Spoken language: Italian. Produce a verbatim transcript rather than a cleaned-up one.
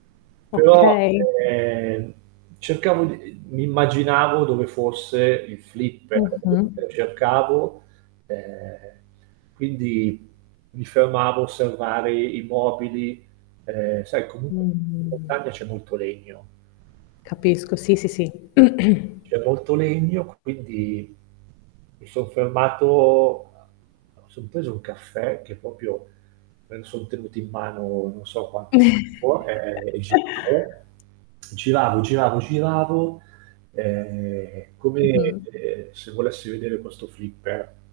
Però, Okay. ehm, cercavo di uhm, mi immaginavo dove fosse il flipper Mh-mh. [unintelligible] cercavo, ehm, quindi mi fermavo a osservare i i mobili, ehm, sai Mh-mh. comunque Capisco, sì, in sì, sì. montagna c'è molto legno. Capisco, sì, sì, sì. C'è molto legno, quindi mi son fermato a mi son preso un caffè che popio me lo son tenuto in mano, non so quanto tempo, ehm, e giravo, giravo, giravo, giravo, ehm, come, Mh-mh. ehm, se volessi vedere questo flipper.